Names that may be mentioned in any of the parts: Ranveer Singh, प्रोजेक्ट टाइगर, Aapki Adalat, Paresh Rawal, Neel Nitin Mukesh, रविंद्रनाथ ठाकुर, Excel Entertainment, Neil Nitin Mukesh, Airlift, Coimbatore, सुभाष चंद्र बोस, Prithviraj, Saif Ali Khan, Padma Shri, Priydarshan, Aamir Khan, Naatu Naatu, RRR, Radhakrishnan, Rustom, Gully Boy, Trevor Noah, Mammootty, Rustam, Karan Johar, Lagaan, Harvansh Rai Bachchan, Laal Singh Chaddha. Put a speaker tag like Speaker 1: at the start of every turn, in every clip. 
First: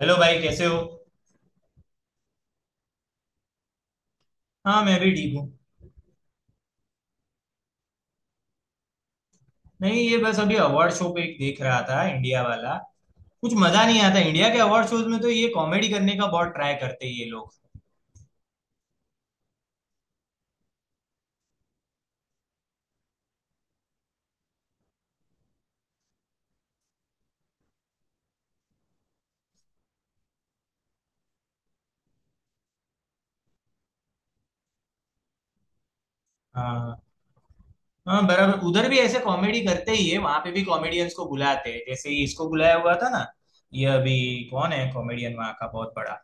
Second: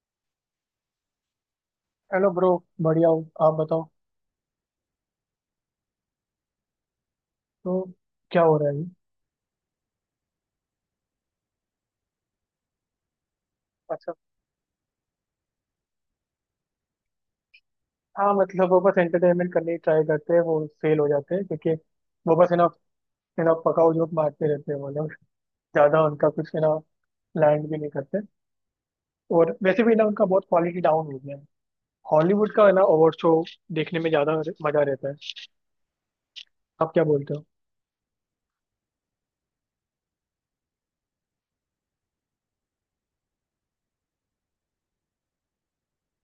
Speaker 1: Hello भाई कैसे हो।
Speaker 2: Hello bro. बढ़िया हो आप बताओ।
Speaker 1: हाँ मैं भी ठीक हूँ।
Speaker 2: तो क्या हो रहा है अभी?
Speaker 1: नहीं ये बस अभी अवार्ड शो पे एक देख रहा था इंडिया वाला। कुछ मजा नहीं
Speaker 2: अच्छा।
Speaker 1: आता इंडिया के अवार्ड शोज में, तो ये कॉमेडी करने का बहुत ट्राई करते हैं ये लोग।
Speaker 2: हाँ मतलब वो बस एंटरटेनमेंट करने की ट्राई करते हैं, वो फेल हो जाते हैं क्योंकि वो बस है ना, पकाऊ जोक मारते रहते हैं वो लोग। ज़्यादा उनका कुछ है ना, लैंड भी नहीं करते। और वैसे भी ना, उनका बहुत क्वालिटी डाउन हो गया है। हॉलीवुड का है ना अवार्ड शो, देखने में ज़्यादा मज़ा रहता है। आप
Speaker 1: हाँ।
Speaker 2: क्या बोलते हो?
Speaker 1: हाँ बराबर, उधर भी ऐसे कॉमेडी करते ही है, वहां पे भी कॉमेडियंस को बुलाते हैं, जैसे ये इसको बुलाया हुआ था ना। ये अभी कौन है कॉमेडियन वहां का बहुत बड़ा?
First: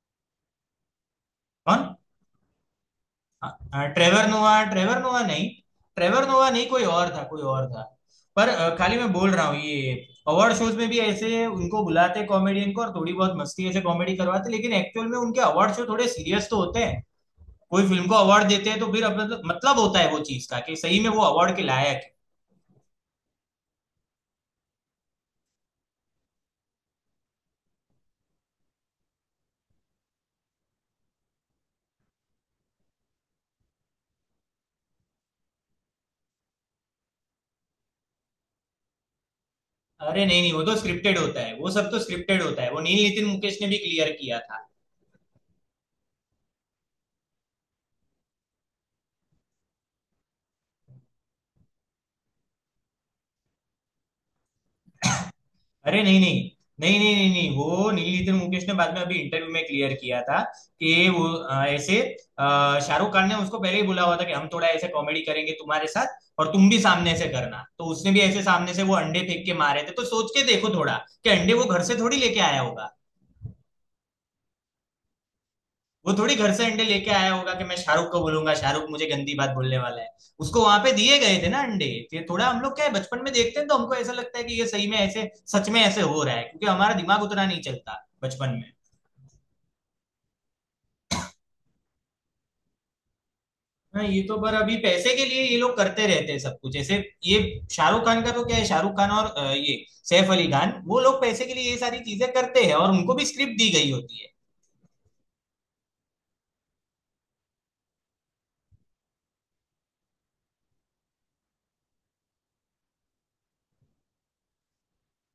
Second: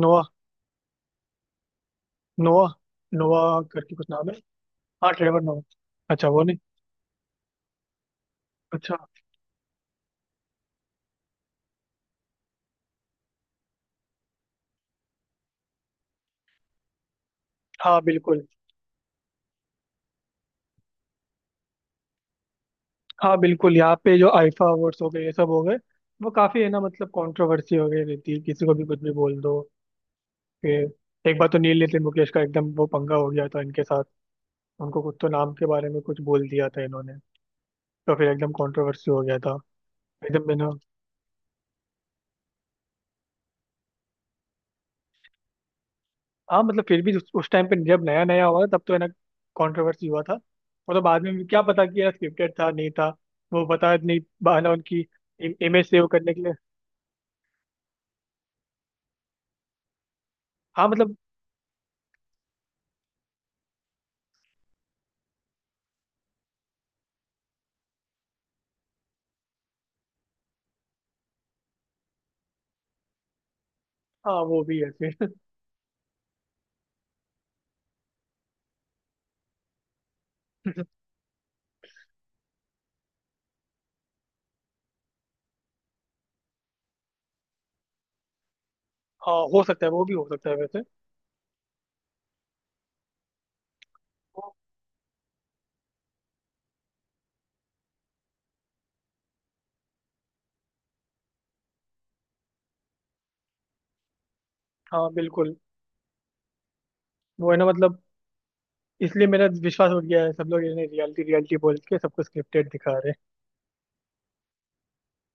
Speaker 2: नोआ।
Speaker 1: कौन?
Speaker 2: नोआ। नोआ
Speaker 1: हाँ
Speaker 2: करके कुछ
Speaker 1: ट्रेवर
Speaker 2: नाम है।
Speaker 1: नोवा, ट्रेवर
Speaker 2: हाँ
Speaker 1: नोवा
Speaker 2: ट्रेवर
Speaker 1: नहीं।
Speaker 2: नोआ।
Speaker 1: ट्रेवर
Speaker 2: अच्छा, वो
Speaker 1: नोवा
Speaker 2: नहीं।
Speaker 1: नहीं, कोई और था कोई और था। पर खाली
Speaker 2: अच्छा।
Speaker 1: मैं बोल रहा हूँ ये। अवार्ड शोज में भी ऐसे उनको बुलाते कॉमेडियन को, और थोड़ी बहुत मस्ती ऐसे कॉमेडी करवाते, लेकिन एक्चुअल में उनके अवार्ड शो थोड़े सीरियस तो होते हैं। कोई
Speaker 2: हाँ
Speaker 1: फिल्म को
Speaker 2: बिल्कुल।
Speaker 1: अवार्ड देते हैं तो फिर अब मतलब होता है वो चीज का कि सही में वो अवार्ड के लायक है।
Speaker 2: हाँ बिल्कुल, यहाँ पे जो आईफा अवार्ड्स हो गए, ये सब हो गए। वो काफी है ना मतलब, कंट्रोवर्सी हो गई रहती है, किसी को भी कुछ भी बोल दो। फिर एक बार तो नील नितिन मुकेश का एकदम वो पंगा हो गया था इनके साथ। उनको कुछ तो नाम के बारे में कुछ बोल दिया था इन्होंने। तो फिर एकदम कंट्रोवर्सी हो गया था।
Speaker 1: अरे नहीं
Speaker 2: एकदम
Speaker 1: नहीं, वो
Speaker 2: बिना।
Speaker 1: तो स्क्रिप्टेड होता है, वो सब तो स्क्रिप्टेड होता है, वो नील नितिन मुकेश ने भी क्लियर किया था।
Speaker 2: हाँ मतलब फिर भी उस टाइम पे जब नया नया हुआ था, तब तो है ना, कंट्रोवर्सी हुआ था। और तो बाद में क्या पता कि यार स्क्रिप्टेड था नहीं था। वो पता नहीं, बहाना उनकी इमेज
Speaker 1: अरे
Speaker 2: सेव
Speaker 1: नहीं
Speaker 2: करने के
Speaker 1: नहीं
Speaker 2: लिए।
Speaker 1: नहीं नहीं नहीं नहीं, वो नीलीधर मुकेश ने बाद में अभी इंटरव्यू में क्लियर किया था
Speaker 2: हाँ
Speaker 1: कि
Speaker 2: मतलब।
Speaker 1: वो ऐसे अ, शाहरुख खान ने उसको पहले ही बोला हुआ था कि हम थोड़ा ऐसे कॉमेडी करेंगे तुम्हारे साथ, और तुम भी सामने से करना, तो उसने भी ऐसे सामने से वो अंडे फेंक के मारे थे। तो सोच के देखो थोड़ा कि अंडे वो घर से थोड़ी लेके आया होगा।
Speaker 2: हाँ वो भी है फिर।
Speaker 1: वो थोड़ी घर से अंडे लेके आया होगा कि मैं शाहरुख को बोलूंगा, शाहरुख मुझे गंदी बात बोलने वाला है। उसको वहां पे दिए गए थे ना अंडे। तो ये थोड़ा, हम लोग क्या है बचपन में देखते हैं तो हमको ऐसा लगता है कि ये सही में ऐसे सच में ऐसे हो रहा है, क्योंकि हमारा दिमाग उतना नहीं चलता बचपन में।
Speaker 2: हाँ हो सकता है, वो भी हो सकता है वैसे।
Speaker 1: हाँ ये तो, पर अभी पैसे के लिए ये लोग करते रहते हैं सब कुछ ऐसे। ये शाहरुख खान का तो क्या है, शाहरुख खान और ये सैफ अली खान, वो लोग पैसे के लिए ये सारी चीजें करते हैं, और उनको भी स्क्रिप्ट दी गई होती है।
Speaker 2: हाँ बिल्कुल। वो है ना मतलब, इसलिए मेरा विश्वास उठ गया है। सब लोग इन्हें रियलिटी रियलिटी बोल के सबको स्क्रिप्टेड दिखा रहे हैं।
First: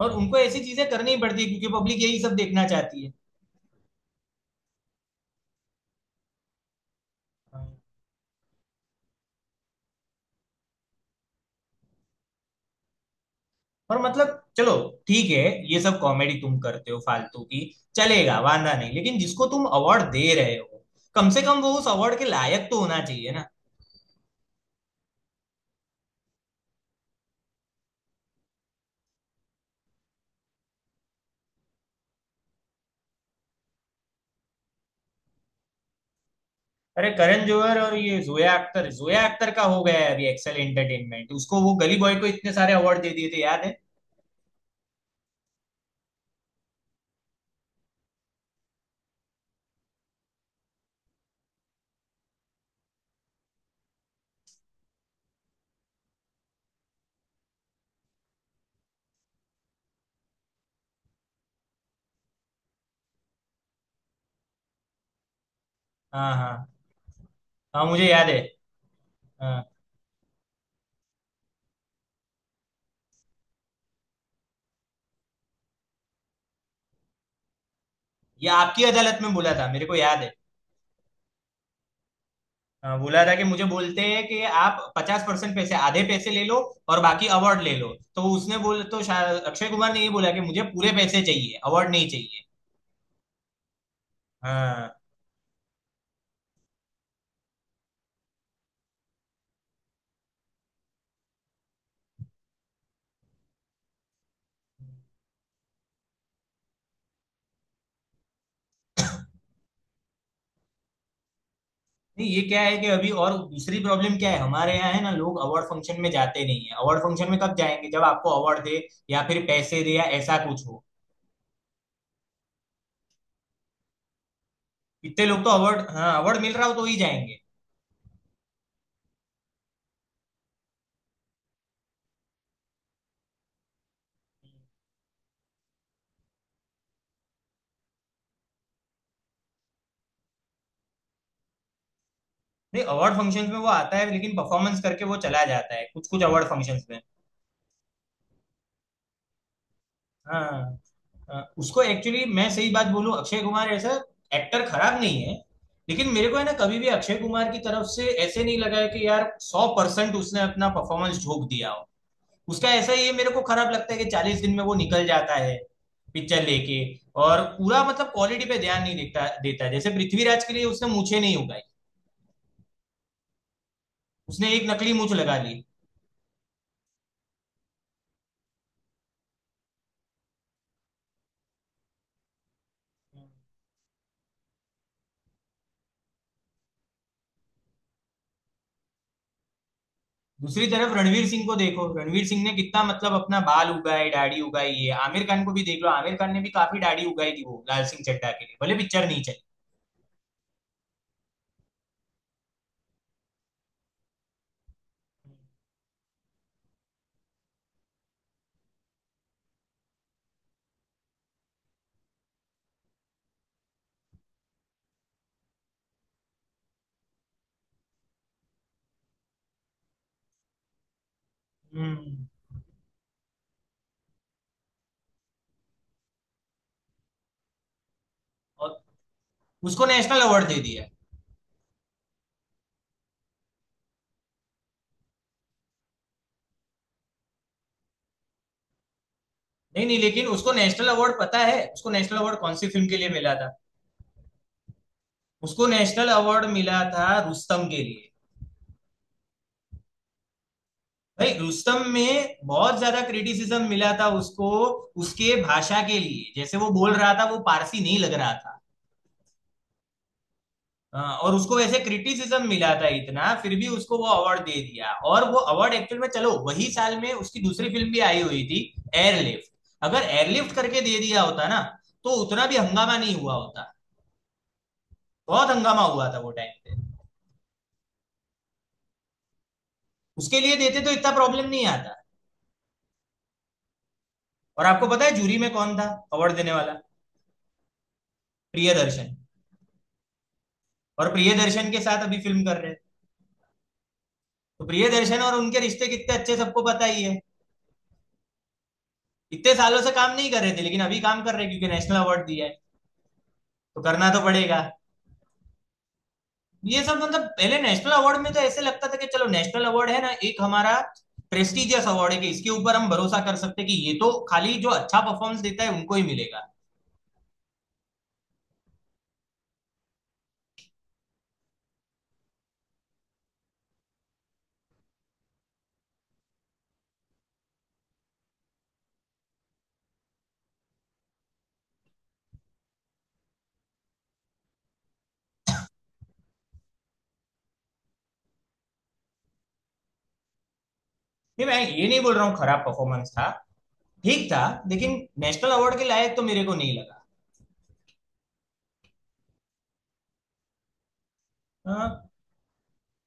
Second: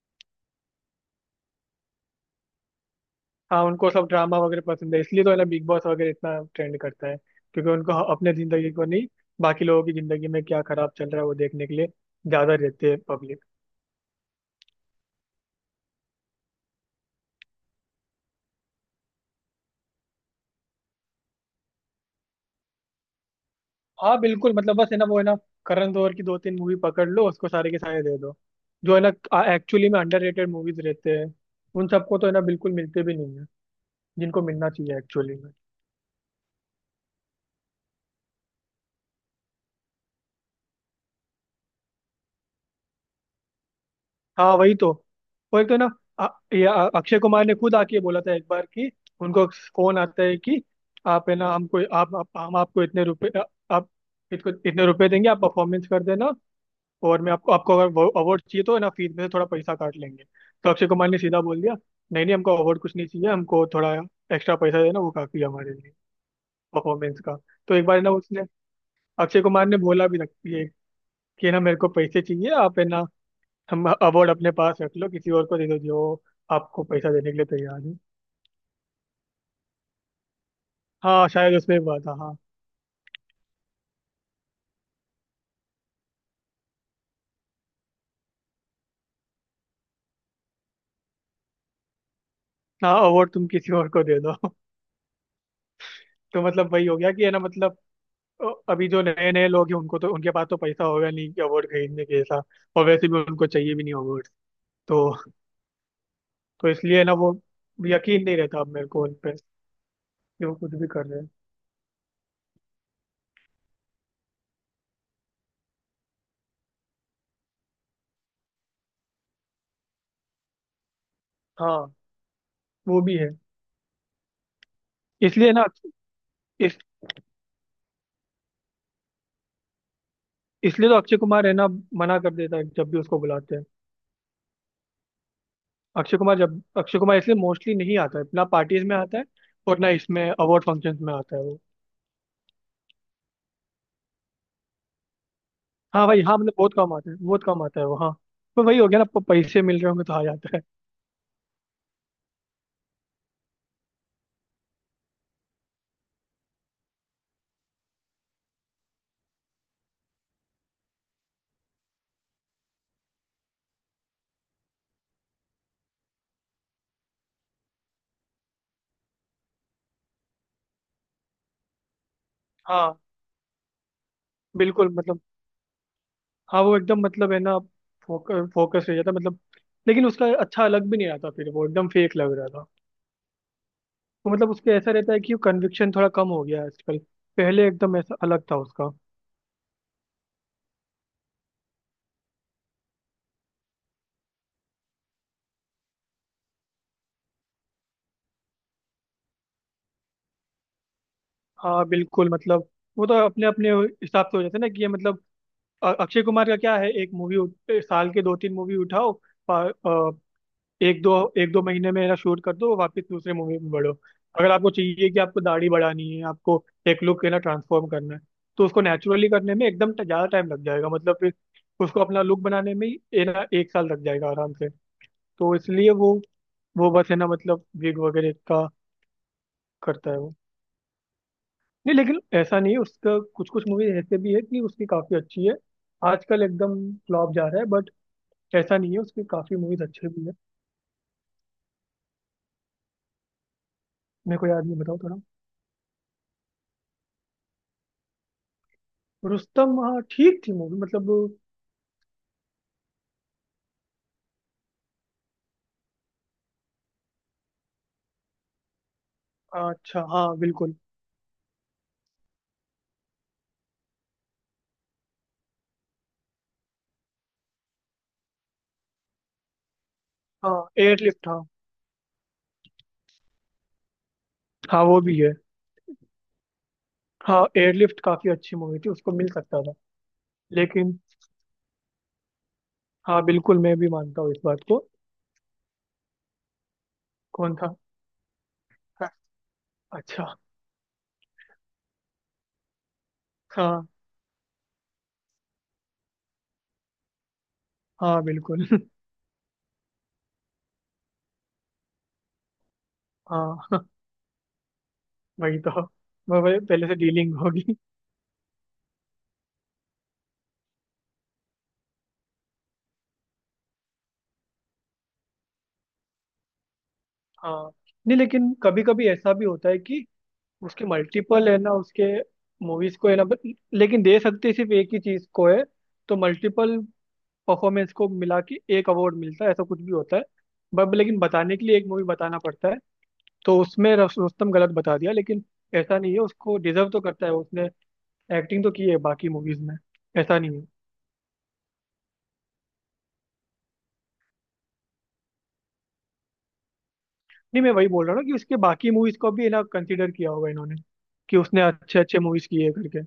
Speaker 1: और उनको ऐसी चीजें करनी ही पड़ती है क्योंकि पब्लिक यही सब देखना चाहती
Speaker 2: हाँ, उनको सब ड्रामा वगैरह पसंद है, इसलिए तो है ना बिग बॉस वगैरह इतना ट्रेंड करता है।
Speaker 1: है।
Speaker 2: क्योंकि उनको अपने जिंदगी को नहीं, बाकी लोगों की जिंदगी में क्या खराब चल रहा है वो देखने के लिए ज्यादा रहते हैं पब्लिक।
Speaker 1: और मतलब चलो ठीक है, ये सब कॉमेडी तुम करते हो फालतू की, चलेगा, वांदा नहीं, लेकिन जिसको तुम अवार्ड दे रहे हो, कम से कम वो उस अवार्ड के लायक तो होना चाहिए ना।
Speaker 2: हाँ बिल्कुल मतलब बस है ना, वो है ना, करण जौहर की दो तीन मूवी पकड़ लो, उसको सारे के सारे दे दो। जो है ना एक्चुअली में अंडररेटेड मूवीज रहते हैं, उन सबको तो है ना बिल्कुल मिलते भी नहीं है, जिनको मिलना चाहिए एक्चुअली।
Speaker 1: अरे करण जौहर और ये जोया अख्तर, जोया अख्तर का हो गया है अभी एक्सेल एंटरटेनमेंट, उसको, वो गली बॉय को इतने सारे अवार्ड दे दिए थे याद है।
Speaker 2: हाँ वही तो। वो एक तो ना, अ- ये अक्षय कुमार ने खुद आके बोला था एक बार कि उनको फोन आता है कि, आप है ना, हमको आप हम आपको इतने रुपए आप इसको इतने रुपए देंगे, आप परफॉर्मेंस कर देना। और मैं आपको आपको अगर अवार्ड चाहिए तो है ना, फीस में से थोड़ा पैसा काट लेंगे। तो अक्षय कुमार ने सीधा बोल दिया, नहीं नहीं, हमको अवार्ड कुछ नहीं चाहिए, हमको थोड़ा एक्स्ट्रा पैसा देना, वो काफी है हमारे लिए,
Speaker 1: हाँ हाँ।
Speaker 2: परफॉर्मेंस का। तो
Speaker 1: हाँ
Speaker 2: एक बार है
Speaker 1: मुझे
Speaker 2: ना
Speaker 1: याद है।
Speaker 2: उसने, अक्षय कुमार
Speaker 1: हाँ
Speaker 2: ने बोला भी रखती है कि है ना मेरे को पैसे चाहिए, आप है ना हम अवार्ड अपने पास रख लो, किसी और को दे दो जो आपको पैसा देने के लिए तैयार है।
Speaker 1: ये आपकी अदालत में बोला था, मेरे को याद है।
Speaker 2: हाँ शायद उसमें बात था, हाँ।
Speaker 1: हाँ, बोला था कि मुझे बोलते हैं कि आप 50% पैसे, आधे पैसे ले लो, और बाकी अवार्ड ले लो। तो उसने बोल तो अक्षय कुमार ने ये बोला कि मुझे पूरे पैसे चाहिए, अवार्ड नहीं चाहिए।
Speaker 2: हाँ, अवार्ड तुम किसी और को दे दो।
Speaker 1: हाँ।
Speaker 2: तो मतलब वही हो गया कि है ना मतलब, अ, अभी जो नए नए लोग हैं, उनको तो उनके पास तो पैसा होगा नहीं कि अवार्ड खरीदने के ऐसा। और वैसे भी उनको चाहिए भी नहीं अवार्ड। तो तो इसलिए ना वो, यकीन नहीं रहता अब मेरे को उन पे कि वो कुछ भी कर रहे हैं।
Speaker 1: नहीं ये क्या है कि अभी और दूसरी प्रॉब्लम क्या है हमारे यहाँ, है ना, लोग अवार्ड फंक्शन में जाते नहीं है। अवार्ड फंक्शन में कब जाएंगे, जब आपको अवार्ड दे, या फिर पैसे दे, या ऐसा कुछ हो।
Speaker 2: हाँ वो भी है।
Speaker 1: इतने लोग तो
Speaker 2: इसलिए ना,
Speaker 1: अवार्ड, हाँ अवार्ड मिल रहा हो
Speaker 2: इस
Speaker 1: तो ही जाएंगे।
Speaker 2: इसलिए तो अक्षय कुमार है ना मना कर देता है जब भी उसको बुलाते हैं। अक्षय कुमार इसलिए मोस्टली नहीं आता है ना पार्टीज में आता है। और ना इसमें अवार्ड फंक्शंस में आता है वो।
Speaker 1: नहीं अवार्ड फंक्शन में वो आता है, लेकिन परफॉर्मेंस करके वो चला जाता है
Speaker 2: हाँ
Speaker 1: कुछ
Speaker 2: भाई,
Speaker 1: कुछ
Speaker 2: हाँ
Speaker 1: अवार्ड
Speaker 2: मतलब बहुत
Speaker 1: फंक्शन
Speaker 2: कम
Speaker 1: में।
Speaker 2: आता है, बहुत कम आता है वो, हाँ। पर वही हो गया ना, पैसे मिल रहे होंगे तो आ जाता है।
Speaker 1: हाँ उसको एक्चुअली, मैं सही बात बोलूं, अक्षय कुमार ऐसा एक्टर खराब नहीं है, लेकिन मेरे को है ना कभी भी अक्षय कुमार की तरफ से ऐसे नहीं लगा है कि यार 100% उसने अपना परफॉर्मेंस झोंक दिया हो। उसका ऐसा ये मेरे को खराब लगता है कि 40 दिन में वो निकल जाता है पिक्चर लेके, और पूरा मतलब क्वालिटी पे ध्यान नहीं देता देता है। जैसे पृथ्वीराज के लिए उसने मूछें नहीं उगाई,
Speaker 2: हाँ
Speaker 1: उसने एक नकली
Speaker 2: बिल्कुल
Speaker 1: मूछ
Speaker 2: मतलब।
Speaker 1: लगा ली।
Speaker 2: हाँ वो एकदम मतलब है ना, फोकस फोकस हो जाता है मतलब। लेकिन उसका अच्छा लग भी नहीं आता, फिर वो एकदम फेक लग रहा था। तो मतलब उसके ऐसा रहता है कि कन्विक्शन थोड़ा कम हो गया है आजकल। पहले एकदम ऐसा अलग था उसका।
Speaker 1: दूसरी तरफ रणवीर सिंह को देखो, रणवीर सिंह ने कितना मतलब अपना बाल उगाए, दाढ़ी उगाई है। आमिर खान को भी देख लो, आमिर खान ने भी काफी दाढ़ी उगाई थी वो लाल सिंह चड्ढा के लिए, भले पिक्चर नहीं चली।
Speaker 2: हाँ बिल्कुल मतलब, वो तो अपने अपने हिसाब से हो जाता है ना, कि ये मतलब अक्षय कुमार का क्या है, साल के दो तीन मूवी उठाओ। प- अ, एक दो महीने में शूट कर दो, वापस दूसरे मूवी में बढ़ो। अगर आपको चाहिए कि आपको दाढ़ी बढ़ानी है, आपको एक लुक है ना ट्रांसफॉर्म करना है, तो उसको नेचुरली करने में एकदम ज्यादा टाइम लग जाएगा, मतलब फिर उसको अपना
Speaker 1: हम्म।
Speaker 2: लुक बनाने में ही ये ना एक साल लग जाएगा आराम से। तो इसलिए वो बस है ना मतलब विग वगैरह का
Speaker 1: और उसको
Speaker 2: करता है
Speaker 1: नेशनल
Speaker 2: वो।
Speaker 1: अवार्ड दे दिया।
Speaker 2: नहीं लेकिन ऐसा नहीं है, उसका कुछ कुछ मूवी ऐसे भी है कि उसकी काफी अच्छी है। आजकल एकदम फ्लॉप जा रहा है ऐसा नहीं है, उसकी काफी मूवीज
Speaker 1: नहीं नहीं,
Speaker 2: अच्छी भी
Speaker 1: लेकिन
Speaker 2: है।
Speaker 1: उसको नेशनल अवार्ड पता है उसको नेशनल अवार्ड कौन सी फिल्म के लिए मिला था?
Speaker 2: मेरे को याद नहीं, बताओ थोड़ा।
Speaker 1: उसको नेशनल अवार्ड मिला था रुस्तम के लिए।
Speaker 2: रुस्तम, हाँ ठीक थी मूवी मतलब।
Speaker 1: भाई रुस्तम में बहुत ज्यादा क्रिटिसिज्म मिला था उसको, उसके भाषा के लिए, जैसे वो बोल रहा था वो पारसी नहीं लग रहा था।
Speaker 2: अच्छा हाँ बिल्कुल।
Speaker 1: हाँ, और उसको वैसे क्रिटिसिज्म मिला था इतना, फिर भी उसको वो अवार्ड दे दिया। और वो अवार्ड एक्चुअल में, चलो वही साल में उसकी दूसरी फिल्म भी आई हुई थी, एयरलिफ्ट। अगर एयरलिफ्ट
Speaker 2: हाँ
Speaker 1: करके दे दिया
Speaker 2: एयरलिफ्ट। हाँ,
Speaker 1: होता ना तो उतना भी हंगामा नहीं हुआ होता।
Speaker 2: हाँ वो भी है।
Speaker 1: बहुत हंगामा हुआ था वो टाइम पे।
Speaker 2: हाँ एयरलिफ्ट काफी अच्छी मूवी थी, उसको मिल सकता था
Speaker 1: उसके लिए देते तो
Speaker 2: लेकिन।
Speaker 1: इतना प्रॉब्लम नहीं आता।
Speaker 2: हाँ बिल्कुल, मैं भी मानता हूँ इस बात
Speaker 1: और
Speaker 2: को।
Speaker 1: आपको पता है जूरी में कौन था अवार्ड देने वाला?
Speaker 2: कौन था? हाँ,
Speaker 1: प्रियदर्शन।
Speaker 2: अच्छा।
Speaker 1: और प्रियदर्शन के साथ अभी फिल्म कर रहे हैं।
Speaker 2: हाँ
Speaker 1: तो प्रियदर्शन और उनके रिश्ते कितने अच्छे सबको पता ही है।
Speaker 2: हाँ बिल्कुल।
Speaker 1: इतने सालों से काम नहीं कर रहे थे, लेकिन अभी काम कर रहे हैं क्योंकि नेशनल अवार्ड दिया है, तो
Speaker 2: हाँ
Speaker 1: करना तो पड़ेगा।
Speaker 2: वही तो, वह
Speaker 1: ये
Speaker 2: पहले से
Speaker 1: सब मतलब
Speaker 2: डीलिंग
Speaker 1: पहले
Speaker 2: होगी।
Speaker 1: नेशनल अवार्ड में तो ऐसे लगता था कि चलो नेशनल अवार्ड है ना एक हमारा प्रेस्टिजियस अवार्ड है, कि इसके ऊपर हम भरोसा कर सकते हैं कि ये तो खाली जो अच्छा परफॉर्मेंस देता है उनको ही मिलेगा।
Speaker 2: हाँ। नहीं लेकिन कभी कभी ऐसा भी होता है कि उसके मल्टीपल है ना, उसके मूवीज को है ना, बट लेकिन दे सकते सिर्फ एक ही चीज को है। तो मल्टीपल परफॉर्मेंस को मिला के एक अवार्ड मिलता है ऐसा कुछ भी होता है। बट लेकिन बताने के लिए एक मूवी बताना पड़ता है। तो उसमें रुस्तम गलत बता दिया, लेकिन ऐसा नहीं है उसको डिजर्व तो करता है, उसने एक्टिंग तो की है बाकी मूवीज में, ऐसा नहीं है।
Speaker 1: नहीं मैं ये नहीं बोल रहा हूँ खराब परफॉर्मेंस था, ठीक था, लेकिन नेशनल अवार्ड के लायक तो मेरे को नहीं लगा।
Speaker 2: नहीं मैं वही बोल रहा हूँ ना कि उसके बाकी मूवीज को भी है ना कंसिडर किया होगा इन्होंने, कि उसने अच्छे
Speaker 1: हाँ।
Speaker 2: अच्छे मूवीज किए करके।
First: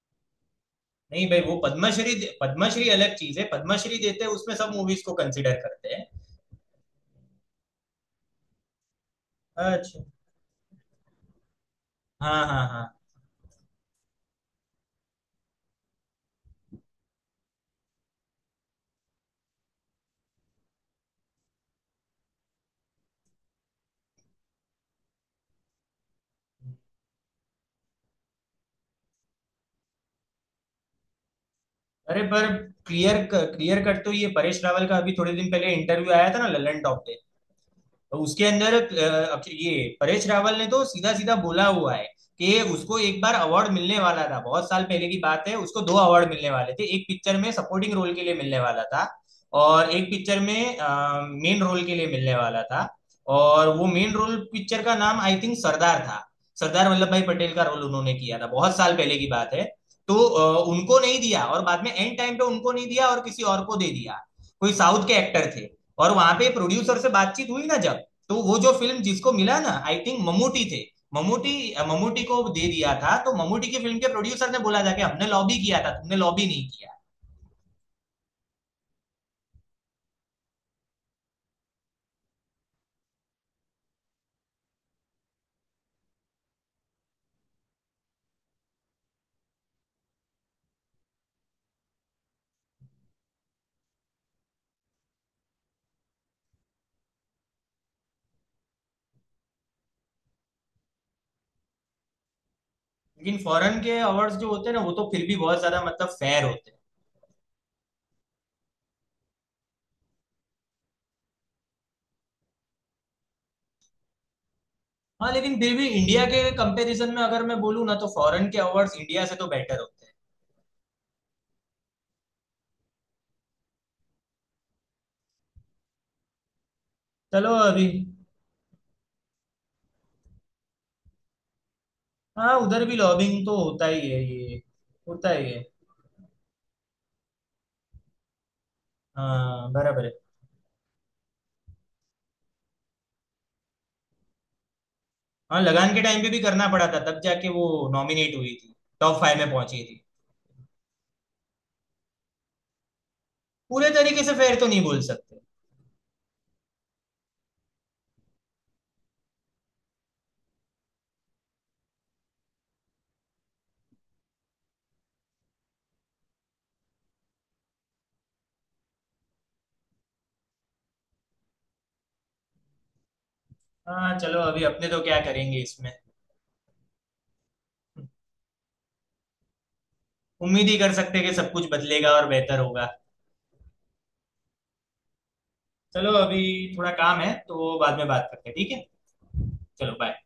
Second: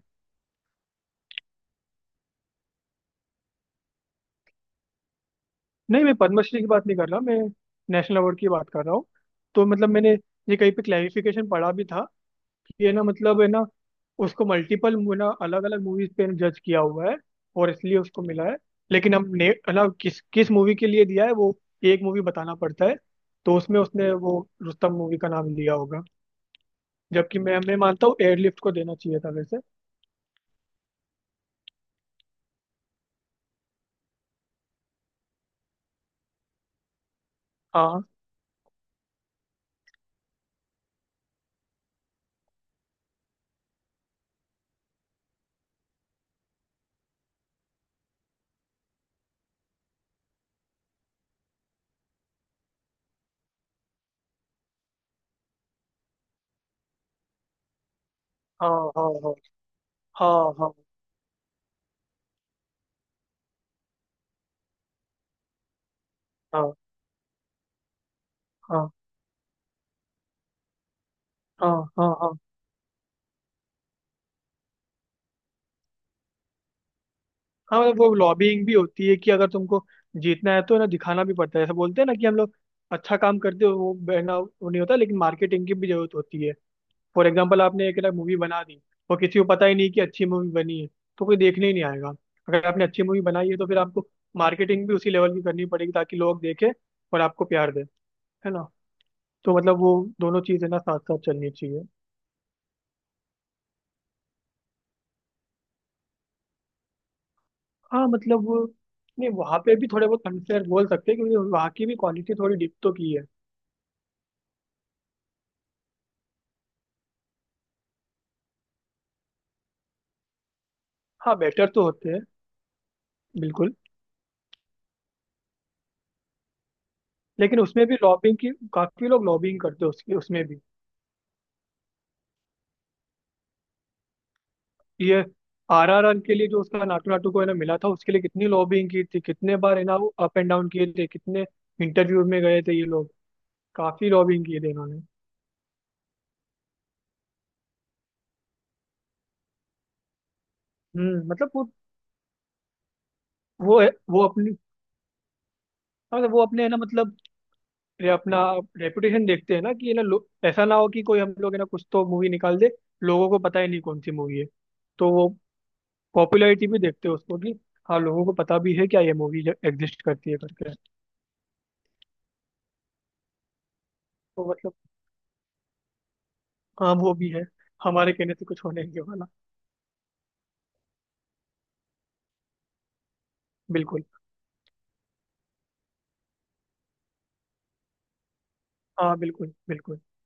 Speaker 1: नहीं भाई, वो पद्मश्री, पद्मश्री अलग चीज है, पद्मश्री देते हैं उसमें सब मूवीज को कंसिडर करते
Speaker 2: नहीं
Speaker 1: हैं।
Speaker 2: मैं पद्मश्री की बात नहीं कर रहा, मैं नेशनल अवार्ड की बात कर रहा हूँ। तो मतलब
Speaker 1: अच्छा।
Speaker 2: मैंने ये कहीं पे क्लैरिफिकेशन पढ़ा भी था,
Speaker 1: हाँ हाँ
Speaker 2: कि है
Speaker 1: हाँ।
Speaker 2: ना मतलब है ना, उसको मल्टीपल ना अलग अलग मूवीज पे जज किया हुआ है और इसलिए उसको मिला है। लेकिन हम ने है ना किस किस मूवी के लिए दिया है वो, एक मूवी बताना पड़ता है। तो उसमें उसने वो रुस्तम मूवी का नाम लिया होगा, जबकि मैं मानता हूँ एयरलिफ्ट को देना चाहिए था वैसे।
Speaker 1: अरे पर क्लियर क्लियर कट तो ये परेश रावल का अभी थोड़े दिन पहले इंटरव्यू आया था ना ललन टॉप पे।
Speaker 2: हाँ,
Speaker 1: तो उसके अंदर ये परेश रावल ने तो सीधा सीधा बोला हुआ है कि उसको एक बार अवार्ड मिलने वाला था, बहुत साल पहले की बात है, उसको दो अवार्ड मिलने वाले थे। एक पिक्चर में सपोर्टिंग रोल के लिए मिलने वाला था, और एक पिक्चर में मेन रोल के लिए मिलने वाला था। और वो मेन रोल पिक्चर का नाम आई थिंक सरदार था। सरदार वल्लभ भाई पटेल का रोल उन्होंने किया था,
Speaker 2: हाँ,
Speaker 1: बहुत साल पहले की
Speaker 2: हाँ,
Speaker 1: बात है। तो
Speaker 2: हाँ, हाँ,
Speaker 1: उनको नहीं दिया, और बाद में एंड टाइम पे उनको नहीं दिया और किसी और को दे दिया, कोई साउथ के एक्टर थे। और वहां पे
Speaker 2: हाँ,
Speaker 1: प्रोड्यूसर से बातचीत हुई ना जब, तो वो जो
Speaker 2: हाँ,
Speaker 1: फिल्म जिसको मिला ना आई थिंक ममूटी थे, ममूटी।
Speaker 2: हाँ, हाँ, हाँ, हाँ,
Speaker 1: ममूटी
Speaker 2: हाँ।
Speaker 1: को दे दिया था, तो ममूटी की फिल्म के प्रोड्यूसर ने बोला था कि हमने लॉबी किया था, तुमने लॉबी नहीं किया।
Speaker 2: हाँ मतलब वो लॉबिंग भी होती है कि अगर तुमको जीतना है तो ना दिखाना भी पड़ता है, ऐसा बोलते हैं ना कि हम लोग अच्छा काम करते हो वो बहना, वो नहीं होता, लेकिन मार्केटिंग की भी जरूरत होती है। फॉर एग्जाम्पल, आपने एक ना मूवी बना दी, और किसी को पता ही नहीं कि अच्छी मूवी बनी है, तो कोई देखने ही नहीं आएगा। अगर आपने अच्छी मूवी बनाई है तो फिर आपको मार्केटिंग भी उसी लेवल की करनी पड़ेगी, ताकि लोग देखें और आपको प्यार दें, है ना। तो मतलब वो दोनों चीज़ें ना साथ साथ चलनी चाहिए।
Speaker 1: लेकिन फॉरेन के अवार्ड्स जो होते हैं ना, वो तो फिर भी बहुत ज्यादा मतलब फेयर होते हैं।
Speaker 2: हाँ मतलब नहीं, वहाँ पे भी थोड़े बहुत अनफेयर बोल सकते हैं क्योंकि वहाँ की भी क्वालिटी थोड़ी डिप तो की है।
Speaker 1: हाँ लेकिन फिर भी इंडिया के कंपैरिजन में अगर मैं बोलूँ ना, तो फॉरेन के अवार्ड्स इंडिया से तो बेटर होते हैं।
Speaker 2: हाँ बेटर तो होते हैं, बिल्कुल।
Speaker 1: चलो
Speaker 2: लेकिन
Speaker 1: अभी।
Speaker 2: उसमें भी लॉबिंग की, काफी लोग लॉबिंग करते हैं उसकी, उसमें भी
Speaker 1: हाँ उधर भी लॉबिंग तो होता ही है, ये
Speaker 2: ये
Speaker 1: होता ही है।
Speaker 2: RRR के लिए जो उसका नाटू नाटू को है ना मिला था, उसके लिए कितनी लॉबिंग की थी, कितने
Speaker 1: हाँ
Speaker 2: बार है ना
Speaker 1: बराबर है।
Speaker 2: वो अप एंड डाउन किए थे, कितने इंटरव्यू में गए थे ये लोग, काफी लॉबिंग किए थे इन्होंने।
Speaker 1: हाँ लगान के टाइम पे भी करना पड़ा था, तब जाके वो नॉमिनेट हुई थी, टॉप 5 में पहुंची थी।
Speaker 2: मतलब
Speaker 1: पूरे
Speaker 2: वो
Speaker 1: तरीके से
Speaker 2: अपनी,
Speaker 1: फेयर तो नहीं बोल सकते।
Speaker 2: हाँ, मतलब वो अपने है ना मतलब, ये अपना रेपुटेशन देखते हैं ना कि ऐसा ना हो कि कोई हम लोग है ना कुछ तो मूवी निकाल दे, लोगों को पता ही नहीं कौन सी मूवी है, तो वो पॉपुलैरिटी भी देखते हैं उसको कि हाँ लोगों को पता भी है क्या ये मूवी एग्जिस्ट करती है करके।
Speaker 1: हाँ चलो
Speaker 2: तो
Speaker 1: अभी
Speaker 2: मतलब,
Speaker 1: अपने तो क्या करेंगे इसमें,
Speaker 2: हाँ वो भी है, हमारे कहने से कुछ होने नहीं वाला।
Speaker 1: उम्मीद ही कर सकते हैं कि सब कुछ बदलेगा और बेहतर होगा।
Speaker 2: बिल्कुल।
Speaker 1: चलो अभी थोड़ा काम है तो बाद में बात करते हैं, ठीक है।
Speaker 2: हाँ बिल्कुल
Speaker 1: चलो
Speaker 2: बिल्कुल।
Speaker 1: बाय।